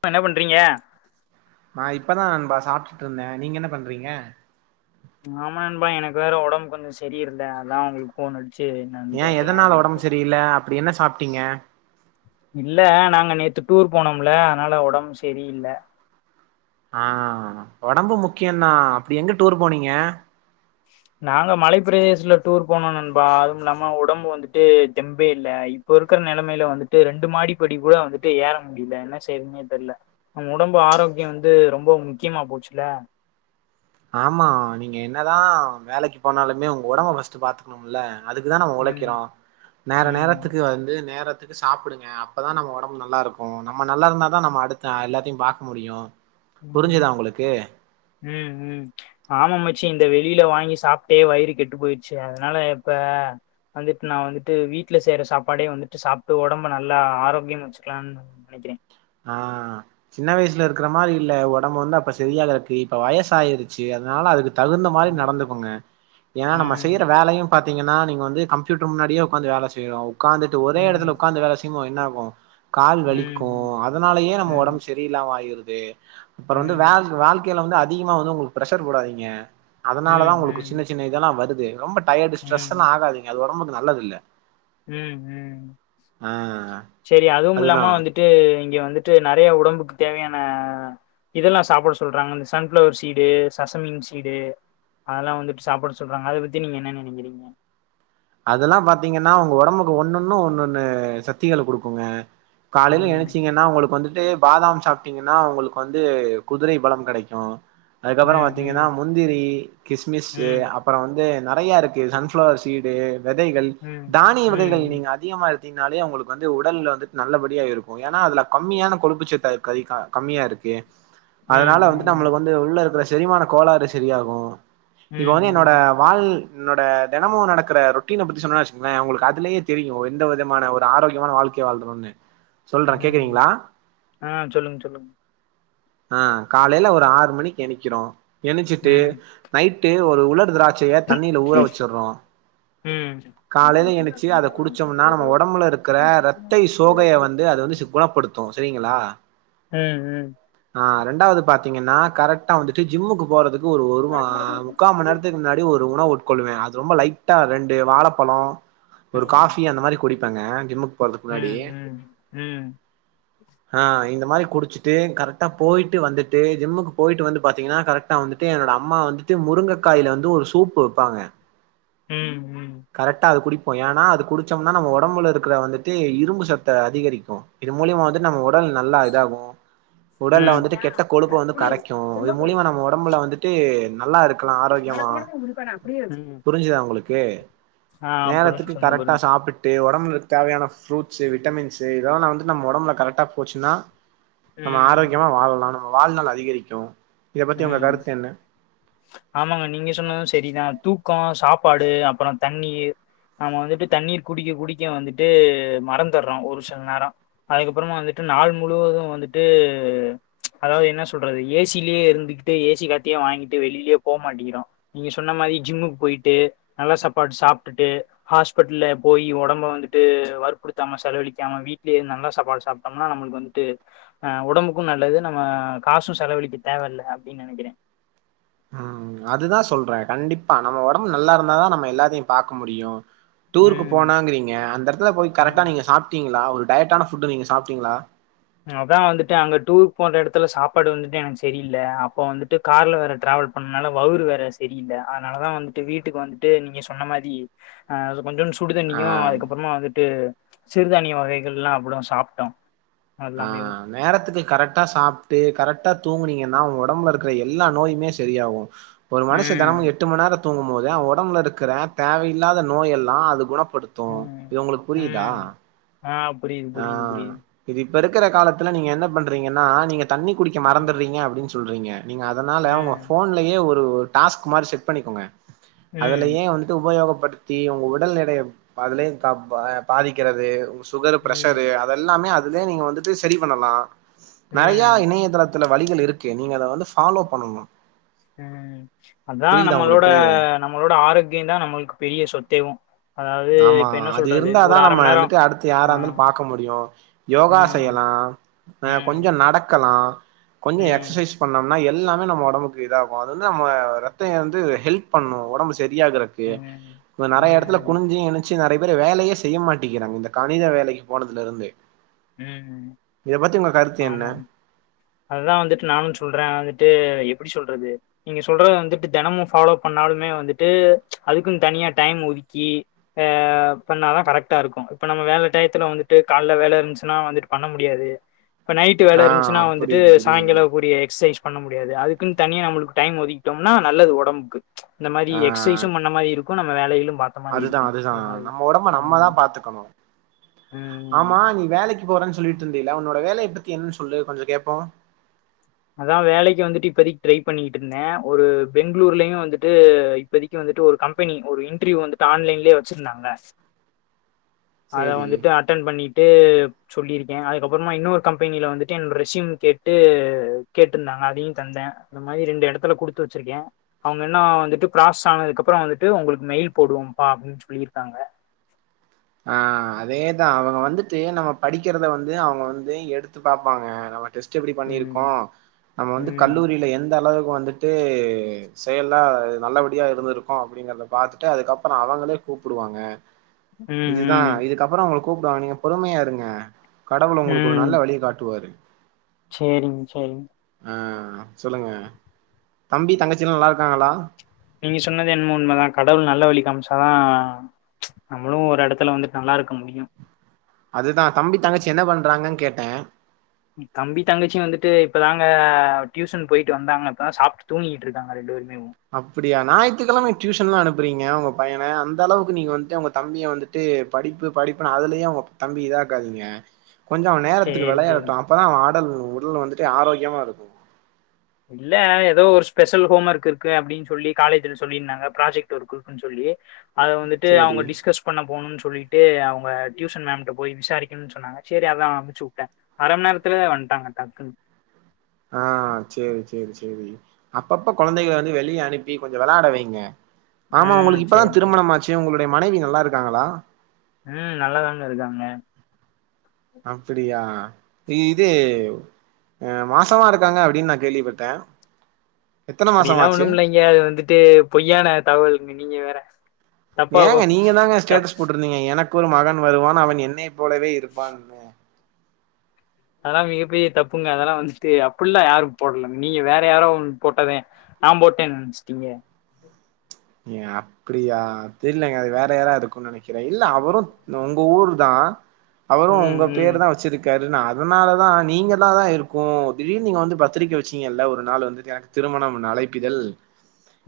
ப்ப என்ன பண்றீங்க நா இப்பதா நண்பா சாப்பிட்டுட்டு இருந்தே நீங்க என்ன பண்றீங்க ஆமா நண்பா எனக்கு வேற ஒடம்பு கொஞ்சோ சரி இல்ல அதா உங்களுக்கு ஃபோன் அடிச் ஏ எதனால உடம்பு சரியல அப்படி என்ன சாப்பி ட்டிங்க இல்ல நாங்க நேத்து டூர் போனோம்ல அனால ஒடம்பு சரியில்ல ஆ ஒடம்பு முக்கிய தா அப்படி எங்க டூர் போனீங்க நாங்க மலைப்பிரதேசல டூர் போனோ நண்பா அதுவு இல்லாம ஒடம்பு வந்துட்டு தெம்பே இல்ல இப்ப இருக்கிற நலைமையில வந்துட்டு ரெண்டு மாடிப்படி கூட வந்துட்டு ஏற முடியல என்ன செய்ரதுனே தெரியல ங்க உடம்பு ஆரோக்கியோ வந்து ரொம்ப முக்கியமா போச்சுல ஆமா நீங்க என்னதா வேலைக்கு போனாலுமே உங்க உடம்ப ஃபஸ்ட் பாத்துக்கணும்ல அதுக்கு தா நம்ம ம் உழைக்கிறோ நேர ம் நேரத்துக்கு வந்து நேர நேரத்துக்கு சாப்பிடுங்க அப்பதா நம்ம உடம்பு நல்லா இருக்கு நம்ம நல்லா இருந்தா தா நம்ம அடுத்த எல்லாத்தையு பாக்க முடியு உ புரிஞ்சுதா உங்களுக்கு உ உ ஆமாமச்சி இந்த வெளில வாங்கி சாப்பிட்டே வயிறு கெட்டு போயிடுச்சு அதனால இப்ப வந்துட்டு நா வந்துட்டு வீட்டுல செய்ற சாப்பாடே வந்துட்டு சாப்பிட்டு உடம்ப நல்லா ஆரோக்கியா வச்சுக்கலாம்னு நனைக்கிறே ஆ சின்ன வயசுல இருக்கிற மாரி இல்ல ஒர் நம்ப வந்து அப்ப சரியால இருக்கு இப்ப வயசாயிருச்சு அதனால அதுக்கு தகுந்த மாரி ம். நடந்துகோங்க ஏன்னா நம்ம செய்யற ம். வேலையு பாத்தீங்கன்னா நீங்க வந்து கம்யூட்டர் முன்னாடியே உக்காந்து வேல செய்ரோ உக்காந்துட்டு ஒரே எடத்துல ம். உக்காந்து வேல செய்மோ என்ன வா கால் வலிக்கு ம். அத் அதனாலேயே நம்ம ம். ஒடம்பு சரியில்லாம ஆயிருது ஏ ம். அப்புற வந்து ம். வாழ்க்கையில வந்து அதிகமா வந்து உங்களுக்கு பிரெஷர் போடாதீங்க ஏ அதனால தா உங்களுக்கு சின்ன ம். சின்ன இதெல்லா வருத் தே ரொம்ப டயடு ஸ்ட்ரெஸ்ஸுனு ஆகாதீங்க அது உடம்பு நல்லது இல்ல உ உ ஆ சரி அதுவு அதுதா இல்லாம வந்துட்டு இங்க வந்து வந்துடு நரயா உடம்புக்கு தேவையான இதெல்லா சாப்பிட சொல்றாங்க இந்த சன்ஃப்ளவர் சீடு சசமிங் சீடு அதெல்லா வந்துட்டு சாப்பிட சொல்றாங்க அத பத்தி நீங்க என்ன நனைக்கிறீங்க அதெல்லா பாத்தீங்கன்னா உங்க உடம்புக்கு ஒண்ணு ஒண்ணு ஒண்ணு ஒண்ணு சக்திகள குடுக்குங்க காலைல ம். எனச்சீங்கன்னா உங்களுக்கு வந்து டு பாதாம் சாப்பிட்டீங்கன்னா உங்களுக்கு வந்து குதிரை பலம் கெடைக்கு அதுக்கு அப்புற ம். ம். பாத்தீங்கன்னா முந்திரி கிஸ்மிஸ்ஸு ம், அப்புற வந்து நறையா இருக்கு சன்ஃப்ளவர் சீட் டே விதைகள் ம், தானிய ம், வகைகள் ம், நீங்க அதிகமா எடு அதீனாலே உங்களுக்கு வந்து உடல்ல வந்துட்டு நல்லபடியாஇருக்கு ஏன்னா அதுல கம்மியான கொழுப்பு சத்து இருக்காது கம்மியா இருக்கு அதனால வந்துட்டு ம், நம்மளுக்கு வந்து உள்ள இருக்கற சத் செரிமான கோளாறு சரியாகு ம், இப்ப வந்து என்னோட ம், வாழ் என்னோட தினமு நடக் இருக்கிற ரோட்டின பத்தி சொன்னா வச்சுங்களே உங்களுக்கு அதுலயே தெரியு எந்த விதமான ஒரு ஆரோக்கியமான வாழ்க்க வாழ்றோனு உ ஆ சொல்லுங்க சொல்லுங்க ஆ காலையில ஒரு ஆறு மணிக்கு எணிக்கிறோ எனிச்சிட்டு ம் நைட்டு இது ஒரு உலர் திராட் ட்சைய தண்ணில ஊற வச்சுறோ ம் உங்களுக்கு காலையில சூடா இனச்சு அத குடிக்கிற உடம்புக்கு குடிச்சோம்னா நம்ம நல்லது வொடம்புல இருக்கிற சிக்கன் ரத்தை சாப்பிடுங்க சூடா சோகையை வந்து குடிக்கும் அது வந்து குணப்படுத்து சரிங்களா ம் ம் ஆ ரெண்டாது பாத்த னிங்கன்னா கரெக்ட்டா வந்துட்டு ஜிம்முக்கு போறதுக் ஒரு ஒருவா மடக்க மடக்க முக்கா குடிச்சிட்டு மணி போகுது நேரத்துக்கு முன்னாடி ஒரு உணவு ஒட் கொல்லுவே அது ரொம்ப லைக் ட்டா ரெண்டு வாழப்பழோ ஒரு ம் காஃபி அந்த மாரி குடிப் ப்பாங்க ஜிம்முக் போறதுக்கு முன்னாடி ம் ம் ம் ஆ இந்த இது மாரி குடிச்சுட்டு கரெக்ட்டா போயிட்டு வந்துட்டு ஜிம்முக்கு போயிட்டு வந்து பாத்தீங்கன்னா கரெக்டா வந்துட்டு என்னோட அம்மா வந்துட்டு முருங்கக் காய்ல வந்து ஒரு சூப்பு வப்பாங்க ம் ம் ஏன்னா அது குடிச்சோம்னா நம்ம வொடம்புல இருக்கிற வந்துட்டு இரும்பு சத்த அதிகரிக்கு இது மூலியமா வந்து நம்ம உடல் நல்லா இதாகு உடல்ல ம் வந்துட்டு கெட்ட கொழுப்ப வந்து குடு கரைக்கு செம்ப இது குடு மூலியமா நம்ம வொடம்புல வந்துட்டு நல்லா இருக்கலா மடக்க ஆரோக்கியமா மடக்க குடிப்பேன் அப்படியே ம் புரிஞ்சுதா உங்களுக்கு ஆ நேரத்துக்கு புரிஞ்சு சொன்ன கரெட்டா புரிஞ்சு சாப்ட்டுட்டு வொடம் நம்மளுக்கு தேவையான ஃப்ரூட்சு விட்டமின்ஸ் இதெல்லா வந்து நம்ம வொடம்புல கரெட்டா போச்சுன்னா நம்ம ம் ஆரோக்கியமா வாழ்லா வாழ் நாள் அதிகரிக்கு இத பத்தி ஆ உங்க கருத்து என்ன ஆமங்க நீங்க சொன்னா சரிதா தூக் தூக்கம் சாப்பாடு அப்பறம் தண்ணீர் நம்ம வந்துட்டு தண்ணீர் குடிக்க குடிக்க வந்துட்டு மறந்தர்றோ ஒரு சில நேர அதுக்கப்பறம் வந்துட்டு நாள் முழுவது வந்துட்டு அதாது என்ன சொல்றது ஏ சிலே இருக் இதுகிட்டே ஏ சி காத்து வாங்கிட்டு வெளில போ மாட்டிக்கிறோ நீங்க சொன்ன மாரி ஜிம்முக்கு போயிட்டு நல்ல சாப்பாடு சாப்ட்டுட்டு ஹாஸ்பிடல்ல போய் வொடம்ப வந்துட்டு வற்புடுத்தாம செலவழிக்காம வீட்லே நல்ல சாப்பாடு சாப்ட்டோம்னா நம்ம வந்துட்டு அ வொடம்புக்கு நல்லது நம்ம காசு செலவழிக்க தேவயில்ல அப்டின்னு நெனக்கிறே ஆ அதுதா சொல்றே கண்டிப்பா நம்ம வொடம்பு நல்லா இருந்தாதா நம்ம எல்லாத்தையு பாக்க முடியு டூருக்கு ம், போனாங்கிறீங்க அந்த எடத்துல போய் கரெட்டா ம். நீங்க சாப்ட்டீங் ல ஒரு டயட்டான ஃபுட் நீங்க சாப்ட்டிங்களா அதா வந்துட்டு அங்க டூரு போற எடத்துல சாப்பாடு வந்துட்டு எனக்கு சரியில்ல அப்போ வந்துட்டு கார்ல வேற டிராவல் பண்ணதுனால வவுரு வேற சரியில்ல அதனாலதா வந்துட்டு வீட்டுக்கு வந்துட்டு நீங்க சொன்ன மாரி ஆ கொஞ்சோன்டு சு ஆ சுடுதண்ணியு அதுக்கப்பறமா வந்துட்டு சிறுதானிய வகைகள் எலா அவ்ளோ சாப்ட்டோ ஆ நேரத்துக்கு கரெட் ட்டா சாப்ட்டு கரெக்ட்டா தூங்கினீங்கன்னா வொங்க வொடம்புல இருக்குற எல்லா நோயுமே சரியாவு ஒரு மனுஷ தெனமு ம். எட்டு மணி நேர தூங்கும் போது அவ வொடம்புல இருக்குற தேவையில்லாத நோய் எல்லா அது குணப்ப படுத்து ம். இது உங்களுக்கு புரியுதா புரியிது ஆ புரியிது புரியிது இது இப்ப இருக்கிற காலத்துல நீங்க என்ன பண்றீங்கன்னா நீங்க தண்ணி குடிக்க ம். மறந்துறீங்க அப்டின் சொல் துள்றீங்க நீங்க அதனால அவங்க ம். போன்லேயே ஒரு டாஸ்க் மாரி செட் பண்ணிக்கோங்க ம். அதுலேயே வந்துட்டு உபயோகப் படுத்தி உங்க உடல் எடய அதிலே கப் பாதிக்கிறது சுகர ம். பிரெஷரு அதெல்லாமே அது அதுலே நீங்க வந்துட்டு சரி பண்ணலா நெறைய ம். இணையத்தளத் இதுல வழிகள் இருக்கு நீங்க அத வந்து ஃபாலோ பண்ணணு ம் அதா நம்மளோட நம்மளோட ஆரோக் ங்கியுதா நம்மளுக்கு பெரிய சொத்தேவு ஆமா அது இருந்தாதா நம்ம நேரம் வந்துட்டு அடுத்து யாரா ஆ இருந்தாலு பாக்க முடியு யோகா ம் செய்யலா ம் கொஞ்சோ நடக்கலா [inaudible] கொஞ்சோ ம் எக்சசைஸ் பண்ணோம் ஆனா எல்லாமே நம்ம வொடம்புக்கு இதாகு அது வந்து நம்ம ரத்த வந்து ஹெல்ப் பண்ணு வொடம்பு ச சரியாகரக்கு ம் இப்ப நெறைய எடத்துலப் ம் நெனைச்சு நெறைய பேர் வேலையே செய்ய மாட்டிக்கிறாங்க இந்த கணித வேலைக்கு போனதுல இருந்து ம் ம் இத பத்தி உங்க கருத்து என்ன ஆமா அததா வந்துட்டு நானு சொல்றே வந்துட்டு எப்டி சொல்றது நீங்க சொல்ற வந்துட்டு தெனமு ஃபாலோ பண்ணாலுமே வந்துட்டு அதுக்கும் தனியா டைம் ஒதுக்கி அ பண்ணாதா கரெட்டா இருக்கு இப்ப நம்ம வேல டையத்துல வந்துட்டு கால்ல வல இந்துச்சி னா வந்துட்டு பண்ண முடியாது இப்போ நைட்டு வேல ஆ இருந்துச்சுன்னா வந்துட்டு புரியுது புரியுது சாயங்காலே கூடிய எக்சைஸ் பண்ண முடியாது அதுக் க்குன்னு தனியா நம்மளுக்கு டைம் ஒதிக்கிட்டோமனா நல்லது வொடம்புக்கு இந்த மாரி ஆ எக்சைஸும் பண்ண மாரி இருக்கு நம்ம வேலைகளு பாத்த மாரி அதுதா இருக்கு அதுதா இந்த மாரி நம்ம ஒடம்ப நம்மதா ம் பாத்துக்கணு ம் ஆமா நீ வேலைக்கு போறேன்னு சொல்லிட்டு இருந்தல உன்னோட வேலய பத்தி என்னன்னு சொல்லு கொஞ்ச கேப்போ அதா வேலைக்கு வந்துட்டு இப்போதைக்கு ட்ரை பண்ணிட்டு இருந்தே ஒரு பெங்களூர்லயு வந்துட்டு இப்பதக்கு வந்துட்டு ஒரு கம்பெனி ஒரு இன்டிரிவ் வந்துட்டு ஆன்லைன்லயே வச்சுருந்தாங்க அத சேரி வந்துட்டு அட்டன் பண்ணி ட்டு சொல்லியிருக்கே அதுக்கப்புறமா இன்னொரு கம்பெனியில வந்துட்டு என் ரெசியும் கேட்டு கேட்டிருந்தாங்க அதியு தந்தே அந்த மாரி ரெண்டு எடத்துல குடுத்து வச்சிருக்கே அவுங்க இன்னோ வந்துட்டு பிர்ராஸ் ஆனதுக்கு அப்புறோ வந்துட்டு உங்களுக்கு மெயில் போடுவோபா அப்பிடின் சொல்லிருக்காங்க ஆ அதேதா அவுங்க வந்துட்டு நம்ம படிக்கிறத வந்து அவுங்க வந்து எடுத்து பாப்பாங்க நம்ம டெஸ்ட் எப்பிடி ம் பண்ணிருக்கோ நம்ம வந்து ம் கல்லூரியில எந்த அளவுக் வந்துட்டு செயல்லா நல்லபடியா இருந்திருக்கு அப்பிடிங்கறத பாத்துட்டு அதுக்கப்புறோ அவங்களே கூப்புடுவாங்க ம் இதுதா ம் இதுக்கப்புறோ உங்களுக் கூப்புடுவாங்க நீங்க பொறுமையா இருங்க கடவுள உங்களுக்கு ஒரு ம் நல்ல வழிய காட்டுவாரு சேரிங்க சேரிங்க ஆ சொல்லுங்க தம்பி தங்கச் நீங்க சொன்னது என்மோ உண்மதா கடவுள் நல்ல வழிக்கமிச் ததா நம்மளு ஒரு எடத்துல வந்துட்டு நல்லா இருக்க முடியு அதுதா தம்பி தங்கச்சி என்ன பண்றாங்கன்னு கேட்டே தம்பி தங்கச்சி வந்துட்டு இப்பதாங்க டியூஷன் போயிட்டு வந்தாங்க இப்பதா சாப்பிட்டு தூங்கிட்டு இருக்காங்க ரெண்டு பேரு அப்பிடியா ஞாயி்த்துக்கிழம ந டியூஷன் எல்லா அனுப்புறீங்க உங்க பையன அந்த அளவுக்கு நீங்க வந்துட்டு உங்க தம்பிய வந்துட்டு படிப்பு படிப்புன்னு அதிலியே உங்க தம்பி இதாக்காதீங்க கொஞ்சோ அவ நேரத்துக்கு சரி, சரி. விளையாட்டு அப்பதா அவ ஆ உடல் உடல் வந்துட்டு ஆரோக்கியமா இருக்கு இல்ல ஏதோ ஒரு ஸ்பெஷல் ஹோம் ஒர்க் இருக்கு அப்பிடின் சொல்லி காலேஜ்ன் சொல்லிருந்தாங்க ப்ராஜெக்ட் ஒர்க் இருக்குன்னு சொல்லி அத வந்துட்டு சரி அவுங்க டிஸ்கஸ் பண்ண போணுன் சொல்லிட்டு அவுங்க டியூசன் மேம்ட்டு போய் விசாரிக்கணுன் சொன்னாங்க சேரி அதா அனுச்சுவுட்டே அரமண் நேரத்துல வந்துட்டாங்க டக்குன்னு ஆ சேரி சே சேரி சேரி அப்பப்ப கொழந்தைகள வந்து வெளிய அனுப்பி கொஞ்ச விளையாட வைங்க ஆமா ம். உங்களுக்கு இப்பதா சரி, சரி. திருமணமாச்சி உங்களுக் டை மனைவி நல்லா இருக்காங்களா ம் நல்லாதாங்க இருக்காங்க அப்பிடியா இது அ மாசமா இருக்காங்க அப்பிடின் நா கேள்விப்பட்டே அப்பிடில்லா ஒன்னு இல்லைங்க அது வந்துட்டு பொய்யான தகவல்ங்க நீங்க வேற தப்பா ஏங்க நீங்கதாங்க தப் ஸ்டேட்டஸ் போட்டிருந்தீங்க எனக் க்கு ஒரு மகன் வருவான் அவன் என்னெய் போலவே இருப்பான்னு அதெல்லா மிகப்பெரிய தப்புங்க அதெல்லா வந்துட்டு அப்புட்ல்லா யாரும் போடல நீங்க வேற யாரோ போட்டதே நா போட்டேன்னு நெனச்சுட்டீங்க ஏ அப்டியா தெரியலங்க அது வேற யாராவது இருக்கு நெனக்குறே இல்ல அவரு உங்க ஊர் தா அவரு ம், ஒங்க ம். பேரு தா வச்சிருக்காரு இ அதனாலதா நீங்க த தா இருக்கு திடீர்னு நீங்க வந்து பத்திரிக்கை வச்சீங்கல்ல ஒரு நாள் வந்து எனக்கு திருமணம் அழைப்பிதல்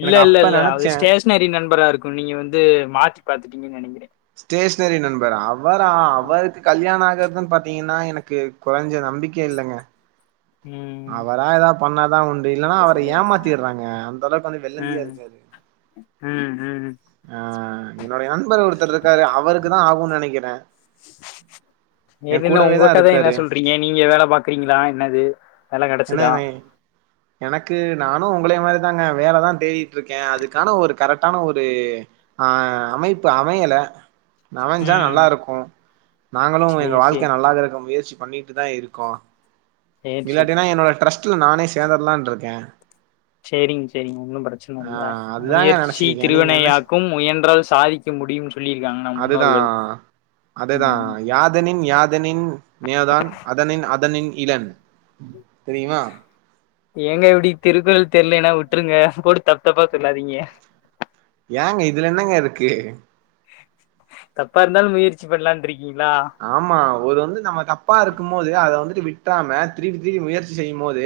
இல்ல இல்ல இல்ல அது ஸ்டேஷனரி நண்பரா இருக்கு நீங்க வந்து மாத்தி பாத்துட்டீங்கு நெனக்குறே ஸ்டேஷ்னரி நண்பரா அவரா ஆம். அவருக்கு கல்யாண ஆகாது பாத்தீங்கனா எனக்கு கொறஞ்ச நம்பிக்க இல்லங்க ம். அவரா எதா பண்ணா தா உண்டு இப்டி இல்லனா அவர ஏமாத்திற்றாங்க அந்த அளவுக்கு வந்து வெள்ளந்தியா ம், இருக்காரு ம், ம். ஆஆ என்னோடைய நண்பர் ஒருத்தர் இருக்காரு அவருக்கு தா ஆகுன்னு நெனக்குறே என் என்னன்னா உங்க கூடவேதா கத என்ன இருக்காரு சொல்றீங்க? நீங்க வேல பாக்குறீங்களா? என்னது? வேல கெடச்சதா? ஏன்ன எனக்கு நானுமஉங்களை மாதிரிதாங்க வேலதா தேடிட்டு இருக்கே அதுக்கான ஒரு கரெக்டான ஒரு ஒரு ஆ அமைப்பு அமையல அமஞ்சா ம். நல்லா இருக்கு நாங்களு சரி, எங்க சரி, வாழ்க்க நல்லாதா இருக்க முயற்சி பண்ணிட்டு தா இருக்கோ சரி, சரி. இல்லாட்டினா என்னோட ட்ரஸ்ட் ட்ரஸ்ல நானே சேர்ந்தறலான்னு இருக்கே சேரிங்க சேரிங்க ஒன்னும் பிரச்சன இல்ல அதுதாங்க முயற்சி நெனச்சிருக்கே நீங்க என்ன சொ திருவினையாக்கும் முயன்றால் சாதிக்க முடியும்னு சொல்லியிருக்காங்க நம் அதுதா முன்னோர்கள் ம் இன் யாத அதனின் நேதா அதனின் அதனின் இளன் தெரியுமா ஏங்க இப்டி திருக்குறள் தெரியுலேன்னா விட்ருங்க போட்டு தப்பு தப்பா சொல்லாதீங்க ஏங்க இதுல என்னங்க இருக்கு தப்பா இருந்தாலு முயற்சி பண்லா இருக்க ஆமா இவரு வந்து நம்ம தப்பா இருக்கும் போது அத வந்து விட்டாம திருப்பி திருப்பி முயற்சி செய்யும் போது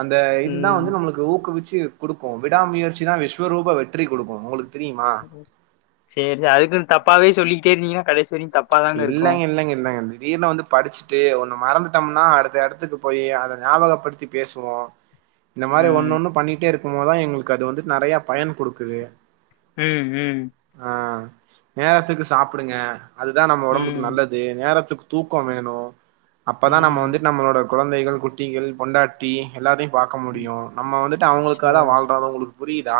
அந்த இதுதா ம் வந்து நம்மளுக்கு ஊக்குவிக் சி குடுக்கு விடாம முயற்சி தா விஸ்வரூப வெற்றி குடுக்கு உங்களுக்கு தெரியுமா சேரி அதுக்குன்னு தப்பாவே சொல்லி டேருந்தீங்க கடைசி வரையு தப்பாதாங்க இருக்கு இல்லலைங்க இல்லங்க இல்லங்க தீடீர்னு வந்து படிச்சுட்டு ஒன்னு மறந்து டம்னா அடுத்த எடத்துக்கு போய் அத ஞாபகப்படுத்தி பேசுவோ இந்த மாரி ஒன்ன ம் ஒண்ணு பண்ணிட்டே இருக் [unintelligible] எங்களுக்கு அது வந்து நறைய பயன் குடுக்குது ம் ம் ஆ நேரத்துக்கு சாப்பிடுங்க அது அதா நம்ம ஒடம்புக்கு ம் நல்லது நேரத்துக் தூக்க வேனு அப்பதா நம்ம ம் வந்துட்டு நம்மளோட குழந்தைகள் குட்டிகள் பொண்டாட்டி எல்லாத்தையு பாக்க ம் முடியு நம்ம வந்துட்டு அவங்காக தா வாழ்றாங்களுக்கு புரியுதா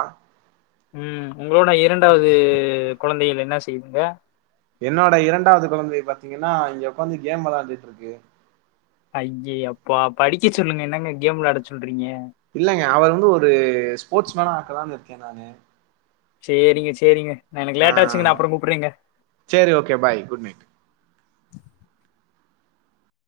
உ உங்களோட இரண்டாவது குழந்தைகள் என்ன செய்துங்க என்னோட இரண்டாவது குழந்தைய பாத்தீங்கன்னா இங்க உக்காந்து கேம் விளையாண்டுட்டு இருக்கு ஐய்யயப்பா படிக்க சொல்லுங்க என்னங்க கேம்ல விளையாட சொ இல்லலைங்க அவர் வந்து ஒரு ஸ்போர்ட்ஸ் மேனாக்கலானு கேனானு செரிங்க செரிங்க ஆ சரி ஓகே பாய் குட் நைட்